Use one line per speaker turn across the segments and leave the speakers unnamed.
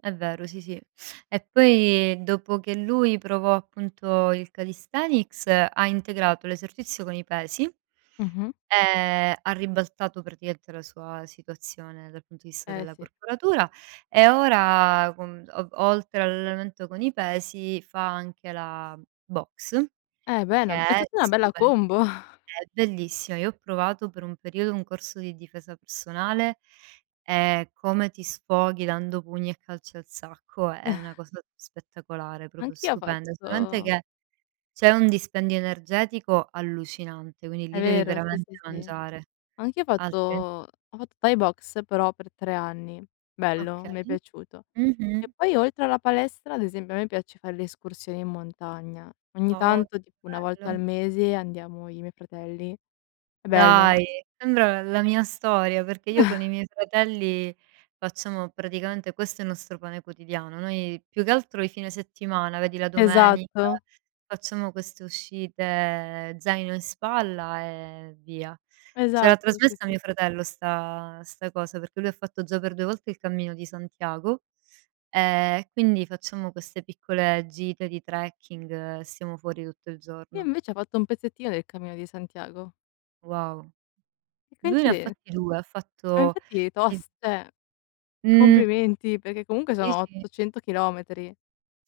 È vero, sì, sì. E poi dopo che lui provò appunto il calisthenics ha integrato l'esercizio con i pesi,
Mh-mh.
ehm, ha ribaltato praticamente la sua situazione dal punto di vista
Eh
della
sì.
corporatura e ora, con o oltre all'allenamento con i pesi, fa anche la boxe,
Eh
che
bene, è
è
tutta una bella
stupe
combo.
è bellissima. Io ho provato per un periodo un corso di difesa personale, e come ti sfoghi, dando pugni e calci al sacco è una cosa spettacolare, proprio
Anch'io ho
stupenda. Solamente
fatto
che c'è un dispendio energetico allucinante, quindi
È
lì devi
vero, sì,
veramente
sì, sì.
mangiare,
Anch'io ho fatto
altrimenti
ho fatto thai boxe, però per 3 anni. Bello, m'è
Okay.
piaciuto. E
Mh-mh.
poi oltre alla palestra, ad esempio a me piace fare le escursioni in montagna. Ogni
Oh che
tanto, tipo 1
bello!
volta al
Anch'io.
mese andiamo i miei fratelli. È bello.
Dai, sembra l la mia storia, perché io con i miei fratelli facciamo praticamente questo è il nostro pane quotidiano. Noi più che altro i fine settimana, vedi, la domenica,
Esatto.
facciamo queste uscite zaino in spalla e via. Ce l'ha
Esatto, sì,
trasmessa
sì.
mio fratello 'sta 'sta cosa, perché lui ha fatto già per 2 volte il cammino di Santiago, ehm, e quindi facciamo queste piccole gite di trekking e stiamo fuori tutto il
Io
giorno.
invece ho fatto un pezzettino del cammino di Santiago.
Wow.
Che
Lui ne
coincide
fatti 2, ha
Ma
fatto
infatti
il
tost cioè,
Mh.
complimenti, perché comunque
Sì,
sono
sì.
800 chilometri.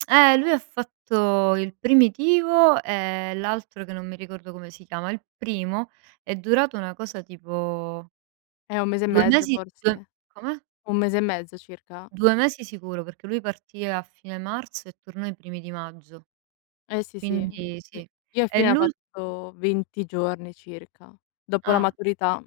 Eh, lui ha fatto il primitivo e l'altro che non mi ricordo come si chiama. Il primo è durato una cosa tipo
Eh, 1 mese e
2
mezzo
mesi 2
forse?
come?
1 mese e mezzo circa?
2 mesi sicuro, perché lui partì a fine marzo e tornò i primi di maggio.
Eh sì, sì. Ehm,
Quindi
ni
sì.
io a
E
fine ha
l'ul
fatto 20 giorni circa, dopo la
Ah.
maturità.